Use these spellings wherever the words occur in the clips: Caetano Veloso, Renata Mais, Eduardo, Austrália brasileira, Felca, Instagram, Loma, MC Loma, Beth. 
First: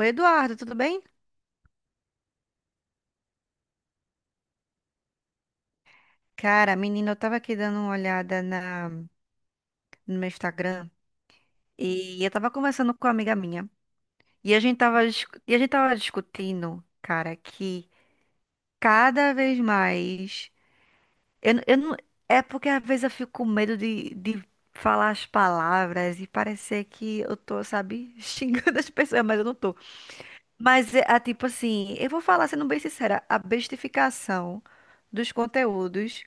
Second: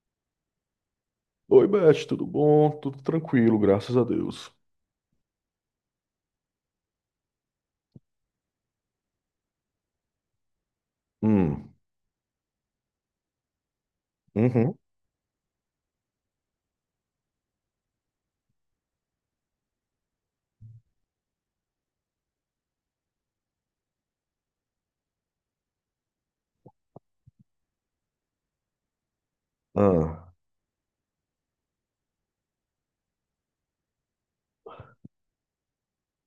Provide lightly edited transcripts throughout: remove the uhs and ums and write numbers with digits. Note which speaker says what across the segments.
Speaker 1: Oi, Eduardo, tudo bem?
Speaker 2: Oi, Beth, tudo bom? Tudo tranquilo, graças a Deus.
Speaker 1: Cara, menina, eu tava aqui dando uma olhada no meu Instagram
Speaker 2: Hum,
Speaker 1: e eu tava conversando com uma amiga minha e a
Speaker 2: uhum,
Speaker 1: gente tava, e a gente tava discutindo, cara, que cada vez mais. Eu não, é porque às vezes eu fico com medo de falar as palavras e parecer que eu tô, sabe, xingando as pessoas, mas eu não tô.
Speaker 2: ah,
Speaker 1: Mas é tipo assim, eu vou falar sendo bem sincera, a bestificação dos conteúdos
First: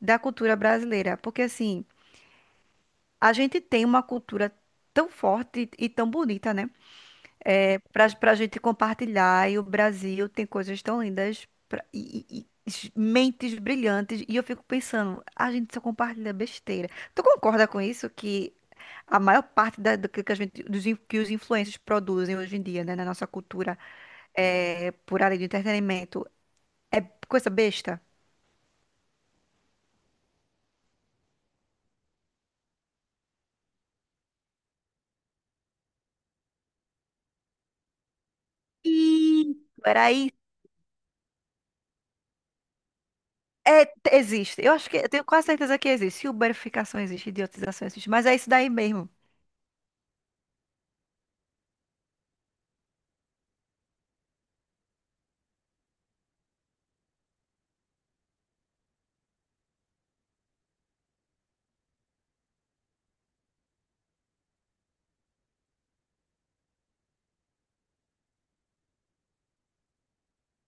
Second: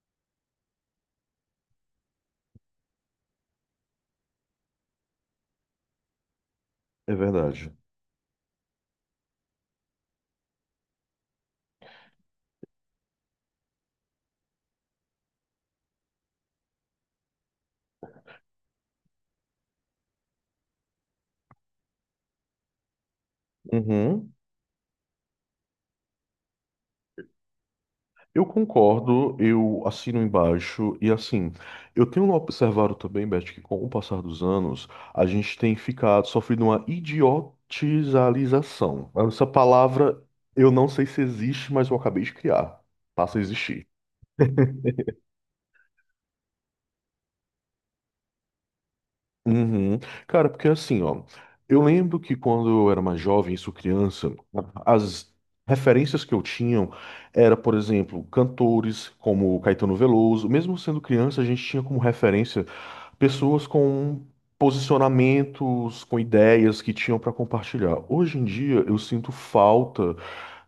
Speaker 1: da cultura brasileira, porque assim. A gente tem uma cultura tão forte e tão bonita, né?
Speaker 2: é verdade.
Speaker 1: É, para a gente compartilhar, e o Brasil tem coisas tão lindas mentes brilhantes. E eu fico pensando, a gente só compartilha besteira. Tu concorda com isso? Que a maior parte do que a gente, que os influencers produzem hoje em dia, né, na nossa cultura,
Speaker 2: Uhum.
Speaker 1: é, por área de entretenimento, é coisa besta?
Speaker 2: Eu concordo, eu assino embaixo e assim, eu tenho observado também, Beth, que com o passar dos anos, a gente tem ficado sofrendo uma idiotização. Essa
Speaker 1: Ih, era
Speaker 2: palavra
Speaker 1: isso.
Speaker 2: eu não sei se existe, mas eu acabei de criar. Passa a
Speaker 1: É,
Speaker 2: existir.
Speaker 1: existe. Eu acho que eu tenho quase certeza que existe. Uberificação existe, idiotização existe, mas é isso daí mesmo.
Speaker 2: Uhum. Cara, porque assim, ó, eu lembro que quando eu era mais jovem, isso criança, as referências que eu tinha era, por exemplo, cantores como Caetano Veloso. Mesmo sendo criança, a gente tinha como referência pessoas com posicionamentos, com ideias que tinham para compartilhar. Hoje em dia, eu sinto falta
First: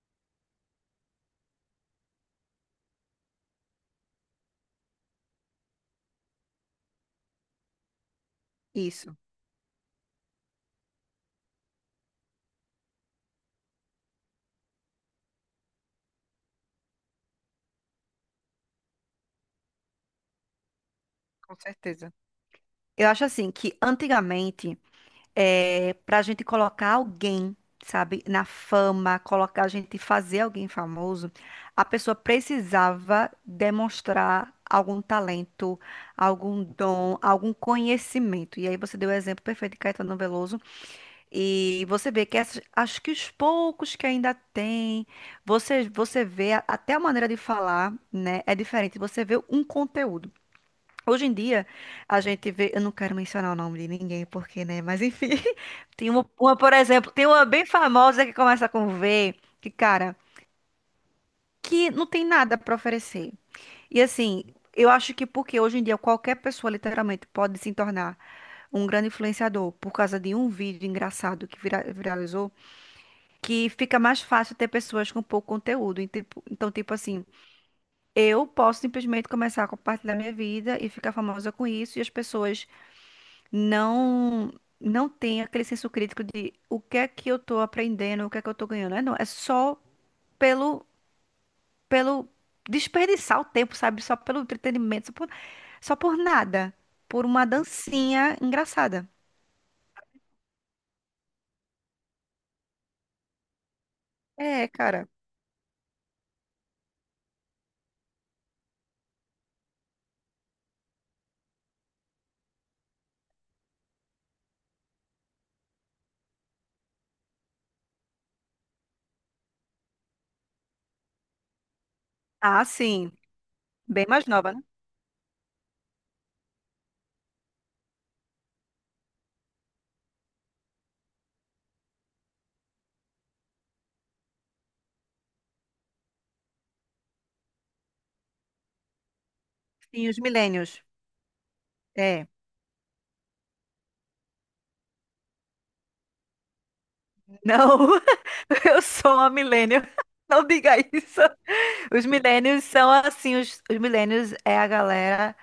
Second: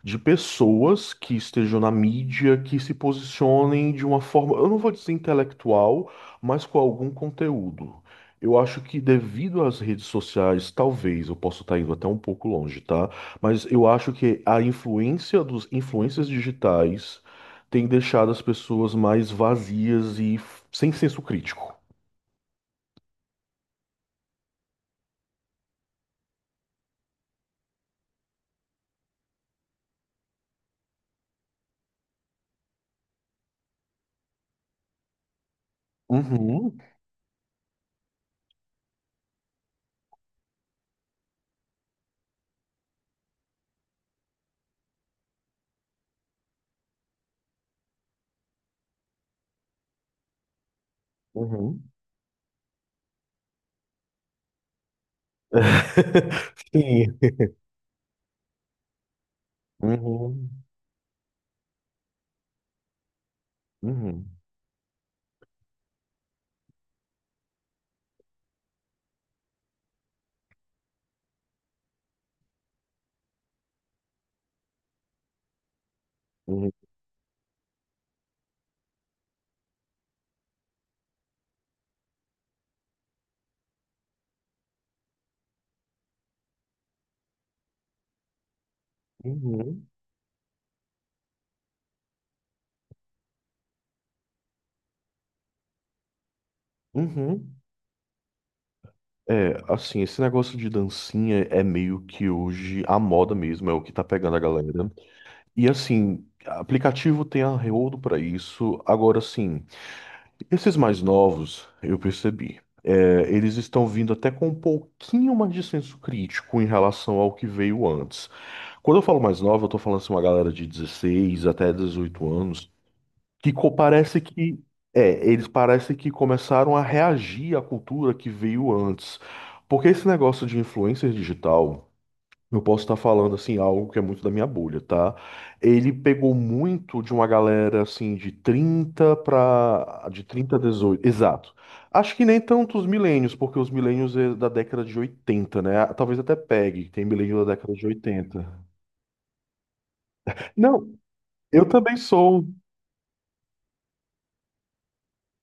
Speaker 2: de pessoas que estejam na mídia, que se posicionem de uma forma, eu não vou dizer intelectual, mas com algum conteúdo. Eu acho que
Speaker 1: Isso,
Speaker 2: devido às redes sociais, talvez, eu posso estar indo até um pouco longe, tá? Mas eu acho que a influência dos influências digitais tem deixado as pessoas mais vazias e sem senso
Speaker 1: com
Speaker 2: crítico.
Speaker 1: certeza. Eu acho assim que antigamente, é, para a gente colocar alguém, sabe, na fama, colocar a gente fazer alguém famoso, a pessoa precisava demonstrar algum talento, algum
Speaker 2: Uhum,
Speaker 1: dom, algum conhecimento. E aí você deu o exemplo perfeito de Caetano Veloso. E você vê que acho que os poucos que ainda tem, você vê até a maneira de falar, né? É diferente. Você vê um conteúdo. Hoje em dia,
Speaker 2: uhum,
Speaker 1: a gente vê. Eu não quero mencionar o nome de ninguém, porque, né? Mas enfim, tem uma, por exemplo,
Speaker 2: Sim.
Speaker 1: tem uma bem famosa que começa com V, que, cara,
Speaker 2: Uhum,
Speaker 1: que não tem nada para oferecer. E
Speaker 2: uhum,
Speaker 1: assim, eu acho que porque hoje em dia qualquer pessoa literalmente pode se tornar um grande influenciador por causa de um vídeo engraçado que viralizou. Que fica mais fácil ter pessoas com pouco conteúdo.
Speaker 2: uhum,
Speaker 1: Então, tipo assim, eu posso simplesmente começar a compartilhar minha vida e ficar famosa com isso, e as pessoas não não têm aquele senso crítico de o que é que eu tô aprendendo, o que é que eu tô ganhando. É, não, é só
Speaker 2: uhum,
Speaker 1: pelo pelo desperdiçar o tempo, sabe? Só pelo entretenimento, só por nada, por uma
Speaker 2: uhum.
Speaker 1: dancinha engraçada.
Speaker 2: É, assim, esse negócio de dancinha é meio que hoje a moda mesmo, é o que tá pegando a galera.
Speaker 1: É, cara.
Speaker 2: E assim, aplicativo tem arreodo pra isso. Agora, assim, esses mais novos, eu percebi, é, eles estão vindo até com um pouquinho mais de senso crítico em relação ao que veio antes. Quando eu falo mais nova, eu tô falando assim, uma galera de 16 até dezoito
Speaker 1: Ah,
Speaker 2: anos.
Speaker 1: sim, bem
Speaker 2: Parece
Speaker 1: mais nova,
Speaker 2: que
Speaker 1: né?
Speaker 2: é, eles parecem que começaram a reagir à cultura que veio antes. Porque esse negócio de influencer digital, eu posso estar falando assim algo que é muito da minha bolha, tá? Ele pegou muito de uma galera assim de 30
Speaker 1: Sim,
Speaker 2: para
Speaker 1: os
Speaker 2: de 30 a
Speaker 1: milênios.
Speaker 2: 18, exato. Acho que
Speaker 1: É.
Speaker 2: nem tanto os milênios, porque os milênios é da década de 80, né? Talvez até pegue, tem milênio da década
Speaker 1: Não,
Speaker 2: de 80.
Speaker 1: eu sou uma millennial. Não diga
Speaker 2: Não,
Speaker 1: isso.
Speaker 2: eu também
Speaker 1: Os
Speaker 2: sou.
Speaker 1: millennials são assim, os millennials é a galera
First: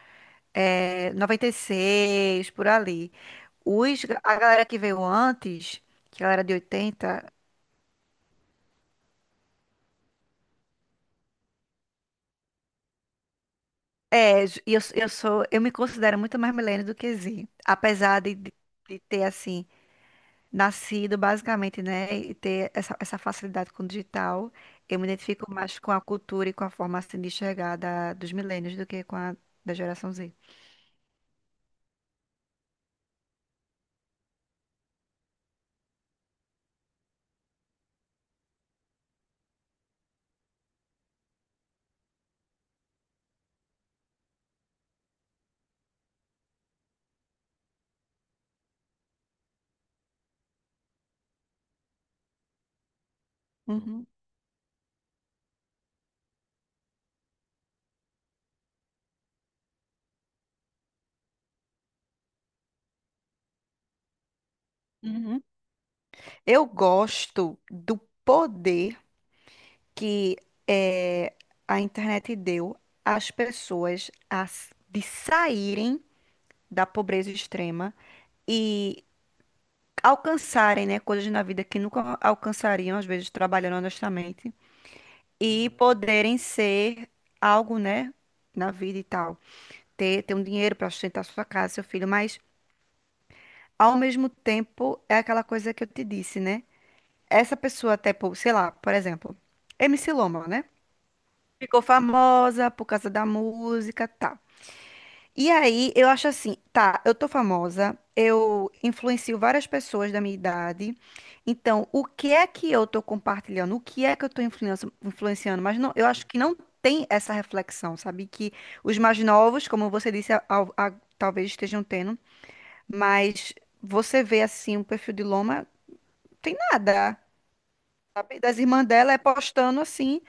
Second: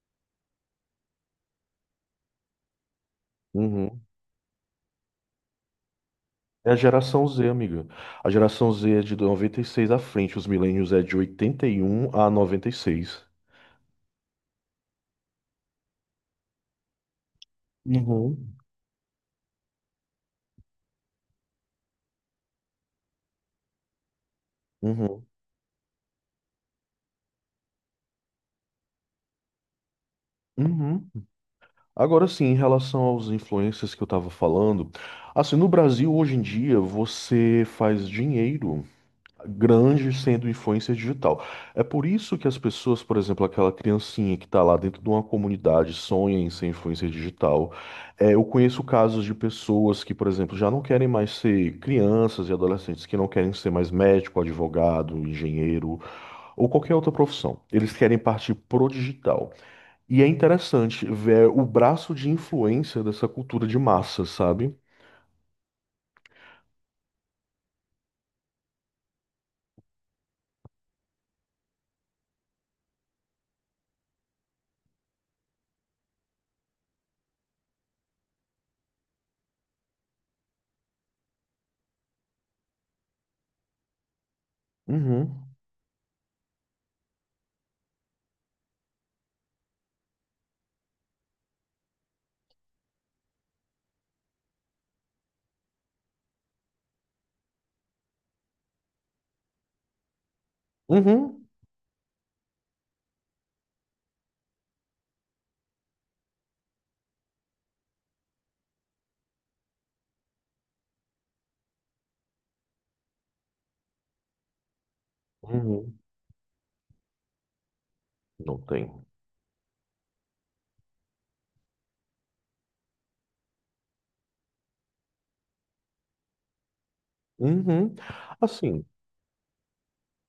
Speaker 1: é, 96, por ali.
Speaker 2: Uhum.
Speaker 1: Os, a galera que veio antes, que a galera de
Speaker 2: É a geração
Speaker 1: 80,
Speaker 2: Z, amiga. A geração Z é de 96 à frente, os milênios é de 81 a 96.
Speaker 1: é, e eu sou, eu me considero muito mais millennial do que Z, apesar de
Speaker 2: Uhum.
Speaker 1: de ter, assim, nascido basicamente, né, e ter essa facilidade com o digital, eu me
Speaker 2: Uhum.
Speaker 1: identifico mais com a cultura e com a forma assim, de enxergar dos milênios do que com a da geração Z.
Speaker 2: Uhum. Agora sim, em relação aos influencers que eu tava falando, assim, no Brasil hoje em dia você faz dinheiro. Grandes sendo influência digital. É por isso que as pessoas, por exemplo, aquela criancinha que está lá dentro de uma comunidade sonha em ser influência digital. É, eu conheço casos de pessoas que, por exemplo, já não querem mais ser crianças e adolescentes, que não querem ser mais
Speaker 1: Uhum,
Speaker 2: médico, advogado, engenheiro ou qualquer outra profissão. Eles querem partir pro digital. E é interessante ver o braço de influência dessa cultura de massa, sabe?
Speaker 1: uhum. Eu gosto do poder que eh, a internet deu às pessoas de saírem da pobreza extrema e alcançarem, né, coisas na vida que nunca alcançariam, às vezes trabalhando honestamente.
Speaker 2: Uhum.
Speaker 1: E poderem ser algo, né, na vida e tal. Ter um dinheiro para sustentar sua casa, seu filho, mas ao mesmo tempo é aquela coisa que eu te disse, né? Essa pessoa, sei lá, por exemplo, MC Loma, né?
Speaker 2: Uhum.
Speaker 1: Ficou famosa por causa da música, tal. E aí, eu acho assim, tá, eu tô famosa, eu influencio várias pessoas da minha idade. Então, o que é que eu tô compartilhando? O que é que eu tô influenciando? Mas não,
Speaker 2: Uhum.
Speaker 1: eu acho que não tem essa reflexão, sabe? Que
Speaker 2: Não tem.
Speaker 1: os mais novos, como você disse, talvez estejam tendo, mas você vê assim, o perfil de Loma, tem nada.
Speaker 2: Uhum.
Speaker 1: Sabe? Das
Speaker 2: Assim,
Speaker 1: irmãs dela é postando assim,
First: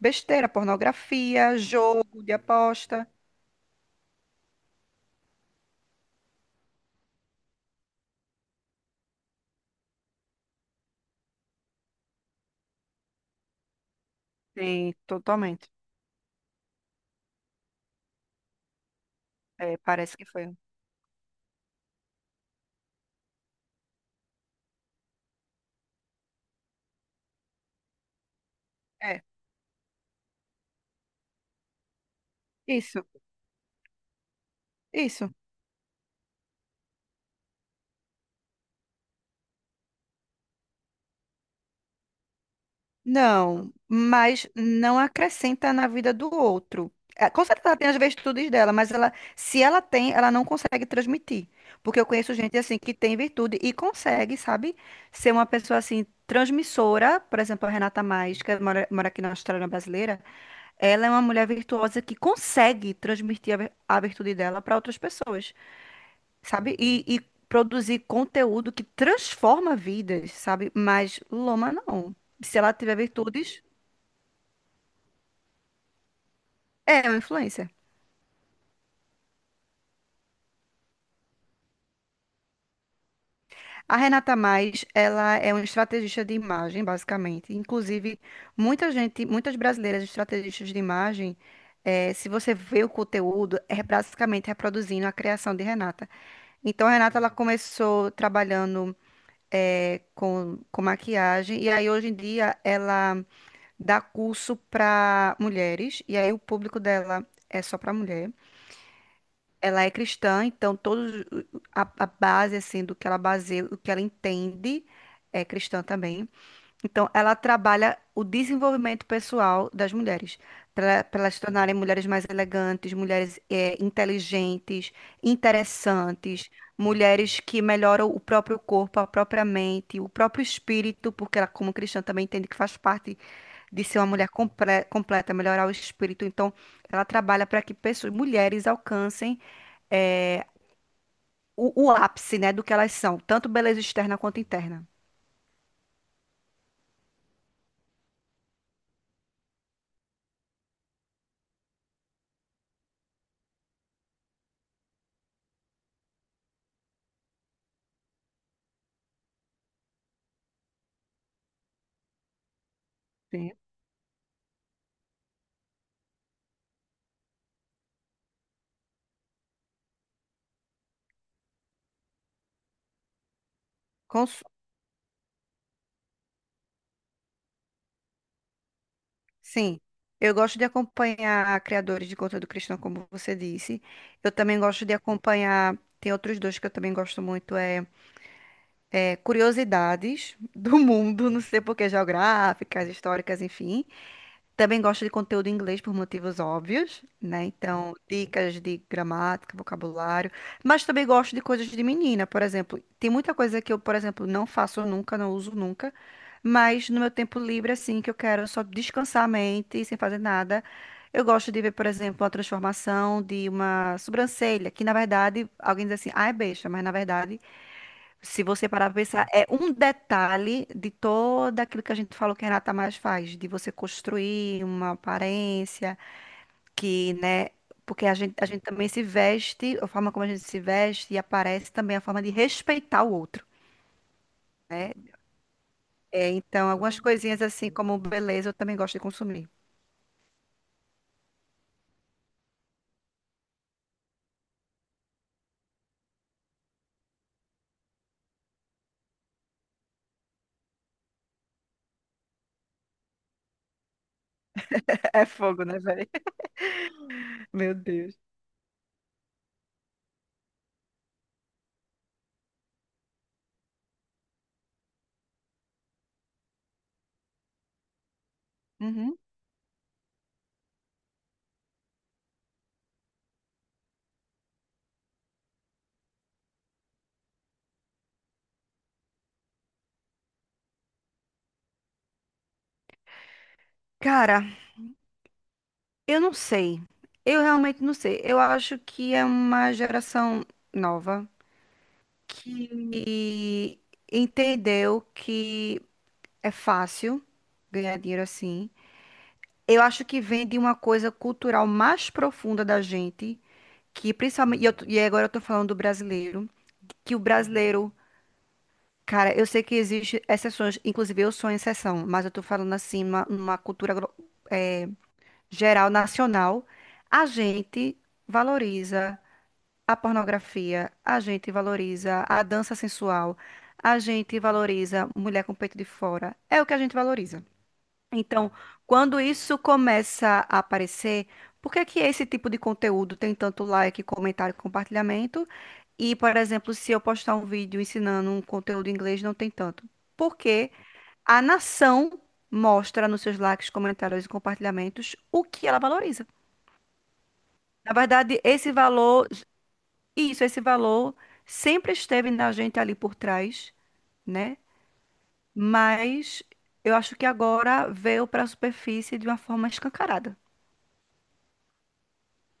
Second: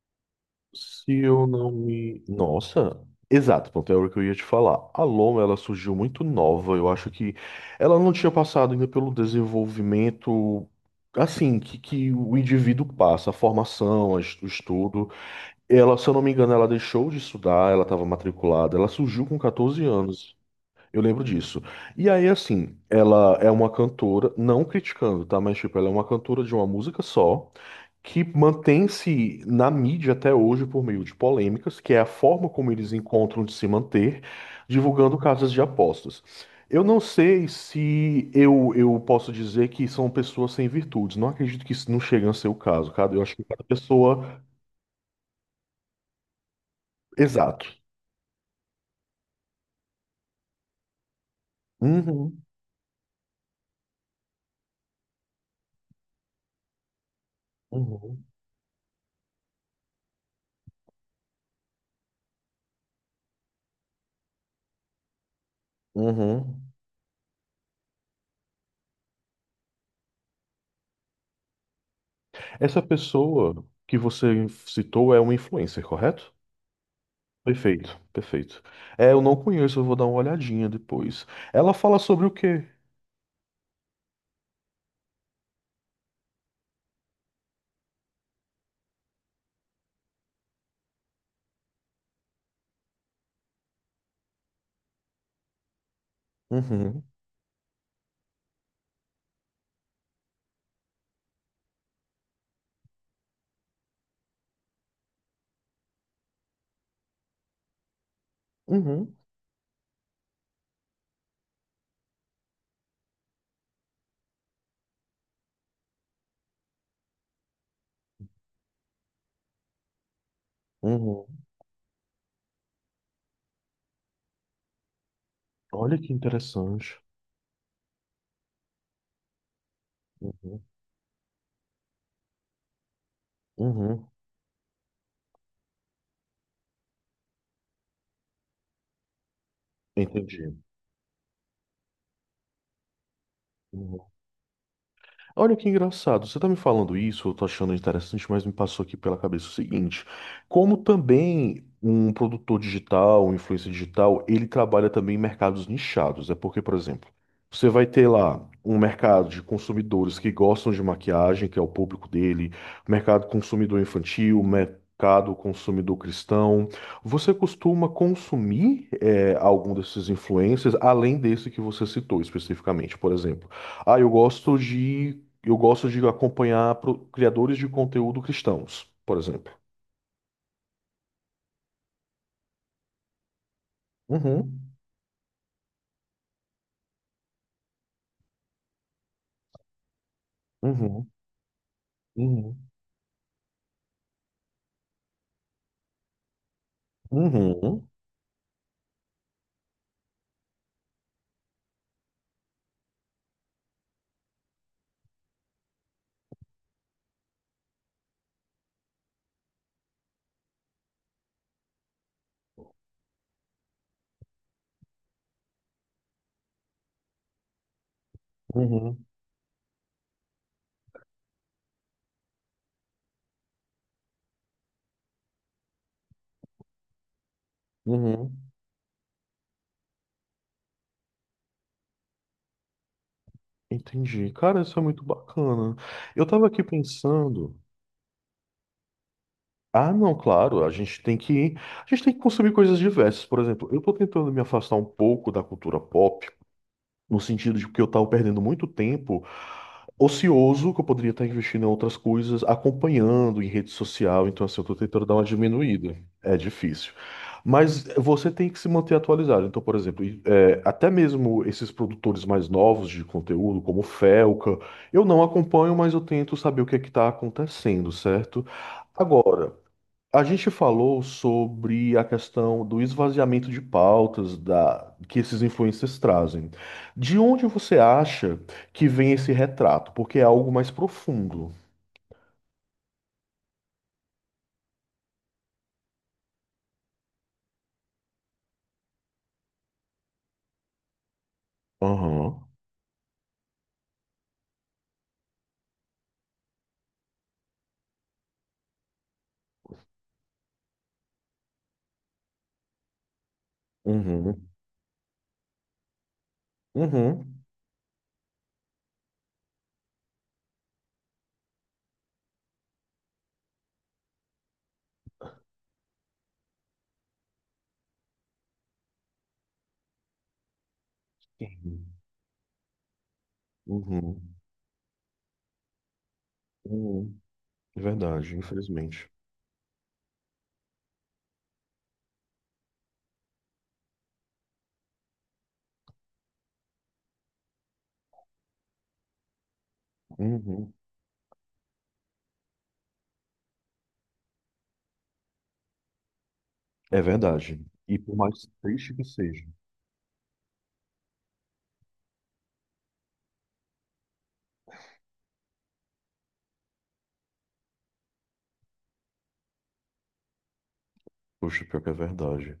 Speaker 1: besteira,
Speaker 2: se eu
Speaker 1: pornografia,
Speaker 2: não
Speaker 1: jogo
Speaker 2: me.
Speaker 1: de
Speaker 2: Nossa!
Speaker 1: aposta.
Speaker 2: Exato, pronto, é o que eu ia te falar. A Loma, ela surgiu muito nova. Eu acho que ela não tinha passado ainda pelo desenvolvimento, assim, que o indivíduo passa, a formação, o
Speaker 1: Sim,
Speaker 2: estudo.
Speaker 1: totalmente.
Speaker 2: Ela, se eu não me engano, ela deixou de estudar, ela estava matriculada, ela surgiu com
Speaker 1: É,
Speaker 2: 14
Speaker 1: parece que
Speaker 2: anos.
Speaker 1: foi.
Speaker 2: Eu lembro disso. E aí, assim, ela é uma cantora, não criticando, tá? Mas, tipo, ela é uma cantora de uma música só que
Speaker 1: É.
Speaker 2: mantém-se na mídia até hoje por meio de polêmicas, que é a forma como eles
Speaker 1: Isso,
Speaker 2: encontram de se manter, divulgando
Speaker 1: isso.
Speaker 2: casas de apostas. Eu não sei se eu posso dizer que são pessoas sem virtudes. Não acredito que isso não chegue a ser o caso, cara. Eu acho que cada
Speaker 1: Não,
Speaker 2: pessoa.
Speaker 1: mas não acrescenta na vida do outro. É, com
Speaker 2: Exato.
Speaker 1: certeza ela tem as virtudes dela, mas ela, se ela tem, ela não consegue transmitir. Porque eu conheço
Speaker 2: Uhum,
Speaker 1: gente assim que tem virtude e consegue, sabe? Ser uma pessoa assim transmissora, por exemplo, a Renata
Speaker 2: uhum,
Speaker 1: Mais, que mora aqui na Austrália brasileira, ela é uma mulher virtuosa que consegue transmitir a virtude dela para outras pessoas.
Speaker 2: uhum.
Speaker 1: Sabe? E produzir conteúdo que transforma vidas, sabe? Mas Loma não. Se ela
Speaker 2: Essa
Speaker 1: tiver virtudes,
Speaker 2: pessoa que você citou é uma influencer, correto?
Speaker 1: é uma influencer.
Speaker 2: Perfeito, perfeito. É, eu não conheço, eu vou dar uma olhadinha depois. Ela fala sobre o quê?
Speaker 1: A Renata Mais, ela é uma estrategista de imagem, basicamente. Inclusive, muita gente, muitas brasileiras estrategistas de imagem, se você vê o conteúdo, é basicamente reproduzindo a criação de Renata. Então, a
Speaker 2: Uhum.
Speaker 1: Renata, ela começou trabalhando com maquiagem, e aí hoje em dia ela dá curso para mulheres, e aí o público dela é só para mulher.
Speaker 2: Uhum,
Speaker 1: Ela é cristã, então todos a base assim do que ela baseia, o que ela entende é cristã também. Então, ela trabalha o desenvolvimento pessoal das mulheres, para
Speaker 2: uhum.
Speaker 1: elas se tornarem mulheres mais elegantes, mulheres inteligentes,
Speaker 2: Olha que
Speaker 1: interessantes,
Speaker 2: interessante.
Speaker 1: mulheres que melhoram o próprio corpo, a própria mente, o próprio
Speaker 2: Uhum,
Speaker 1: espírito, porque ela, como cristã, também entende que faz parte de ser uma
Speaker 2: uhum.
Speaker 1: mulher completa, melhorar o espírito. Então, ela trabalha para que pessoas, mulheres alcancem
Speaker 2: Entendi.
Speaker 1: o ápice, né, do que elas são, tanto beleza
Speaker 2: Uhum.
Speaker 1: externa quanto interna.
Speaker 2: Olha que engraçado, você tá me falando isso, eu tô achando interessante, mas me passou aqui pela cabeça o seguinte: como também um produtor digital, um influencer digital, ele trabalha também em mercados nichados. É porque, por exemplo, você vai ter lá um mercado de consumidores que gostam de maquiagem, que é o público dele, mercado
Speaker 1: Sim.
Speaker 2: consumidor infantil, mercado consumidor cristão. Você costuma consumir eh, algum desses influencers, além desse que você citou especificamente, por exemplo? Ah, eu gosto de eu gosto de acompanhar criadores de conteúdo cristãos, por exemplo.
Speaker 1: Sim, eu gosto de acompanhar criadores de conteúdo cristão, como você disse. Eu também
Speaker 2: Uhum,
Speaker 1: gosto de acompanhar. Tem outros dois que eu também gosto muito, curiosidades do
Speaker 2: uhum,
Speaker 1: mundo, não sei por que,
Speaker 2: uhum,
Speaker 1: geográficas, históricas, enfim. Também gosto de conteúdo em inglês por motivos óbvios, né?
Speaker 2: uhum,
Speaker 1: Então, dicas de gramática, vocabulário. Mas também gosto de coisas de menina, por exemplo. Tem muita coisa que eu, por exemplo, não faço nunca, não uso nunca. Mas no meu tempo livre, assim, que eu quero só descansar a mente sem fazer nada, eu gosto de ver, por exemplo, a transformação de uma sobrancelha, que na verdade alguém diz assim, ah, é besta, mas na verdade. Se você parar pra
Speaker 2: uhum,
Speaker 1: pensar, é um detalhe de todo aquilo que a gente falou que a Renata mais faz, de você construir uma aparência que, né? Porque
Speaker 2: uhum.
Speaker 1: a gente também se veste, a forma como a gente se veste e aparece também é a forma de respeitar o outro,
Speaker 2: Entendi. Cara, isso é
Speaker 1: né?
Speaker 2: muito bacana. Eu
Speaker 1: É,
Speaker 2: tava aqui
Speaker 1: então, algumas coisinhas
Speaker 2: pensando.
Speaker 1: assim como beleza eu também gosto de consumir.
Speaker 2: Ah, não, claro, a gente tem que consumir coisas diversas. Por exemplo, eu tô tentando me afastar um pouco da cultura pop, no sentido de que eu estava perdendo muito tempo ocioso, que eu poderia estar investindo em outras coisas, acompanhando em rede social. Então, assim, eu estou tentando dar uma
Speaker 1: É fogo, né,
Speaker 2: diminuída.
Speaker 1: velho?
Speaker 2: É difícil.
Speaker 1: Meu
Speaker 2: Mas
Speaker 1: Deus.
Speaker 2: você tem que se manter atualizado. Então, por exemplo, até mesmo esses produtores mais novos de conteúdo, como o Felca, eu não acompanho, mas eu tento saber o que é que está acontecendo, certo?
Speaker 1: Uhum.
Speaker 2: Agora. A gente falou sobre a questão do esvaziamento de pautas da, que esses influencers trazem. De onde você acha que vem esse retrato? Porque é algo mais profundo.
Speaker 1: Cara, eu não sei. Eu realmente não sei. Eu acho que é uma geração nova.
Speaker 2: Aham.
Speaker 1: Que entendeu que é fácil ganhar dinheiro assim. Eu acho que vem de uma coisa cultural mais profunda da gente, que
Speaker 2: Uhum.
Speaker 1: principalmente, e agora eu tô falando do brasileiro, que o
Speaker 2: Uhum.
Speaker 1: brasileiro, cara, eu sei que existe exceções, inclusive eu sou exceção, mas eu tô falando assim, numa cultura eh, geral, nacional, a gente valoriza. A pornografia, a gente
Speaker 2: Sim.
Speaker 1: valoriza a dança sensual, a
Speaker 2: Uhum.
Speaker 1: gente valoriza mulher com peito de fora. É o que a gente
Speaker 2: Uhum.
Speaker 1: valoriza.
Speaker 2: É verdade,
Speaker 1: Então,
Speaker 2: infelizmente.
Speaker 1: quando isso começa a aparecer, por que que esse tipo de conteúdo tem tanto like, comentário, compartilhamento? E, por exemplo, se eu postar um vídeo ensinando um conteúdo em inglês, não tem tanto. Porque
Speaker 2: Uhum.
Speaker 1: a nação mostra nos seus likes, comentários e compartilhamentos o que ela valoriza.
Speaker 2: É verdade.
Speaker 1: Na
Speaker 2: E por
Speaker 1: verdade,
Speaker 2: mais
Speaker 1: esse
Speaker 2: triste que
Speaker 1: valor
Speaker 2: seja.
Speaker 1: isso, esse valor sempre esteve na gente ali por trás, né? Mas eu acho que agora veio para a superfície de uma forma escancarada.
Speaker 2: Poxa, pior que é verdade.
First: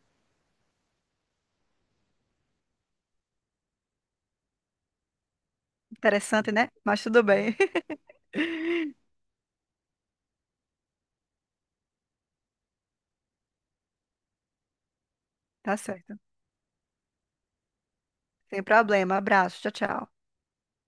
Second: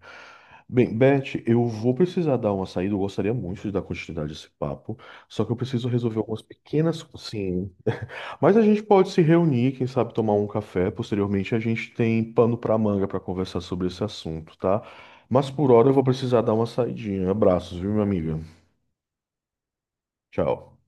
Speaker 2: Bem, Beth, eu vou precisar dar uma saída. Eu gostaria muito de dar continuidade a esse papo, só que eu preciso resolver algumas
Speaker 1: Interessante, né?
Speaker 2: pequenas
Speaker 1: Mas tudo bem.
Speaker 2: coisinhas. Mas a gente pode se reunir, quem sabe tomar um café. Posteriormente, a gente tem pano para manga para conversar sobre esse assunto, tá? Mas por
Speaker 1: Tá
Speaker 2: hora eu vou
Speaker 1: certo.
Speaker 2: precisar dar uma saidinha. Abraços, viu, minha amiga?
Speaker 1: Sem problema. Abraço. Tchau, tchau.
Speaker 2: Tchau.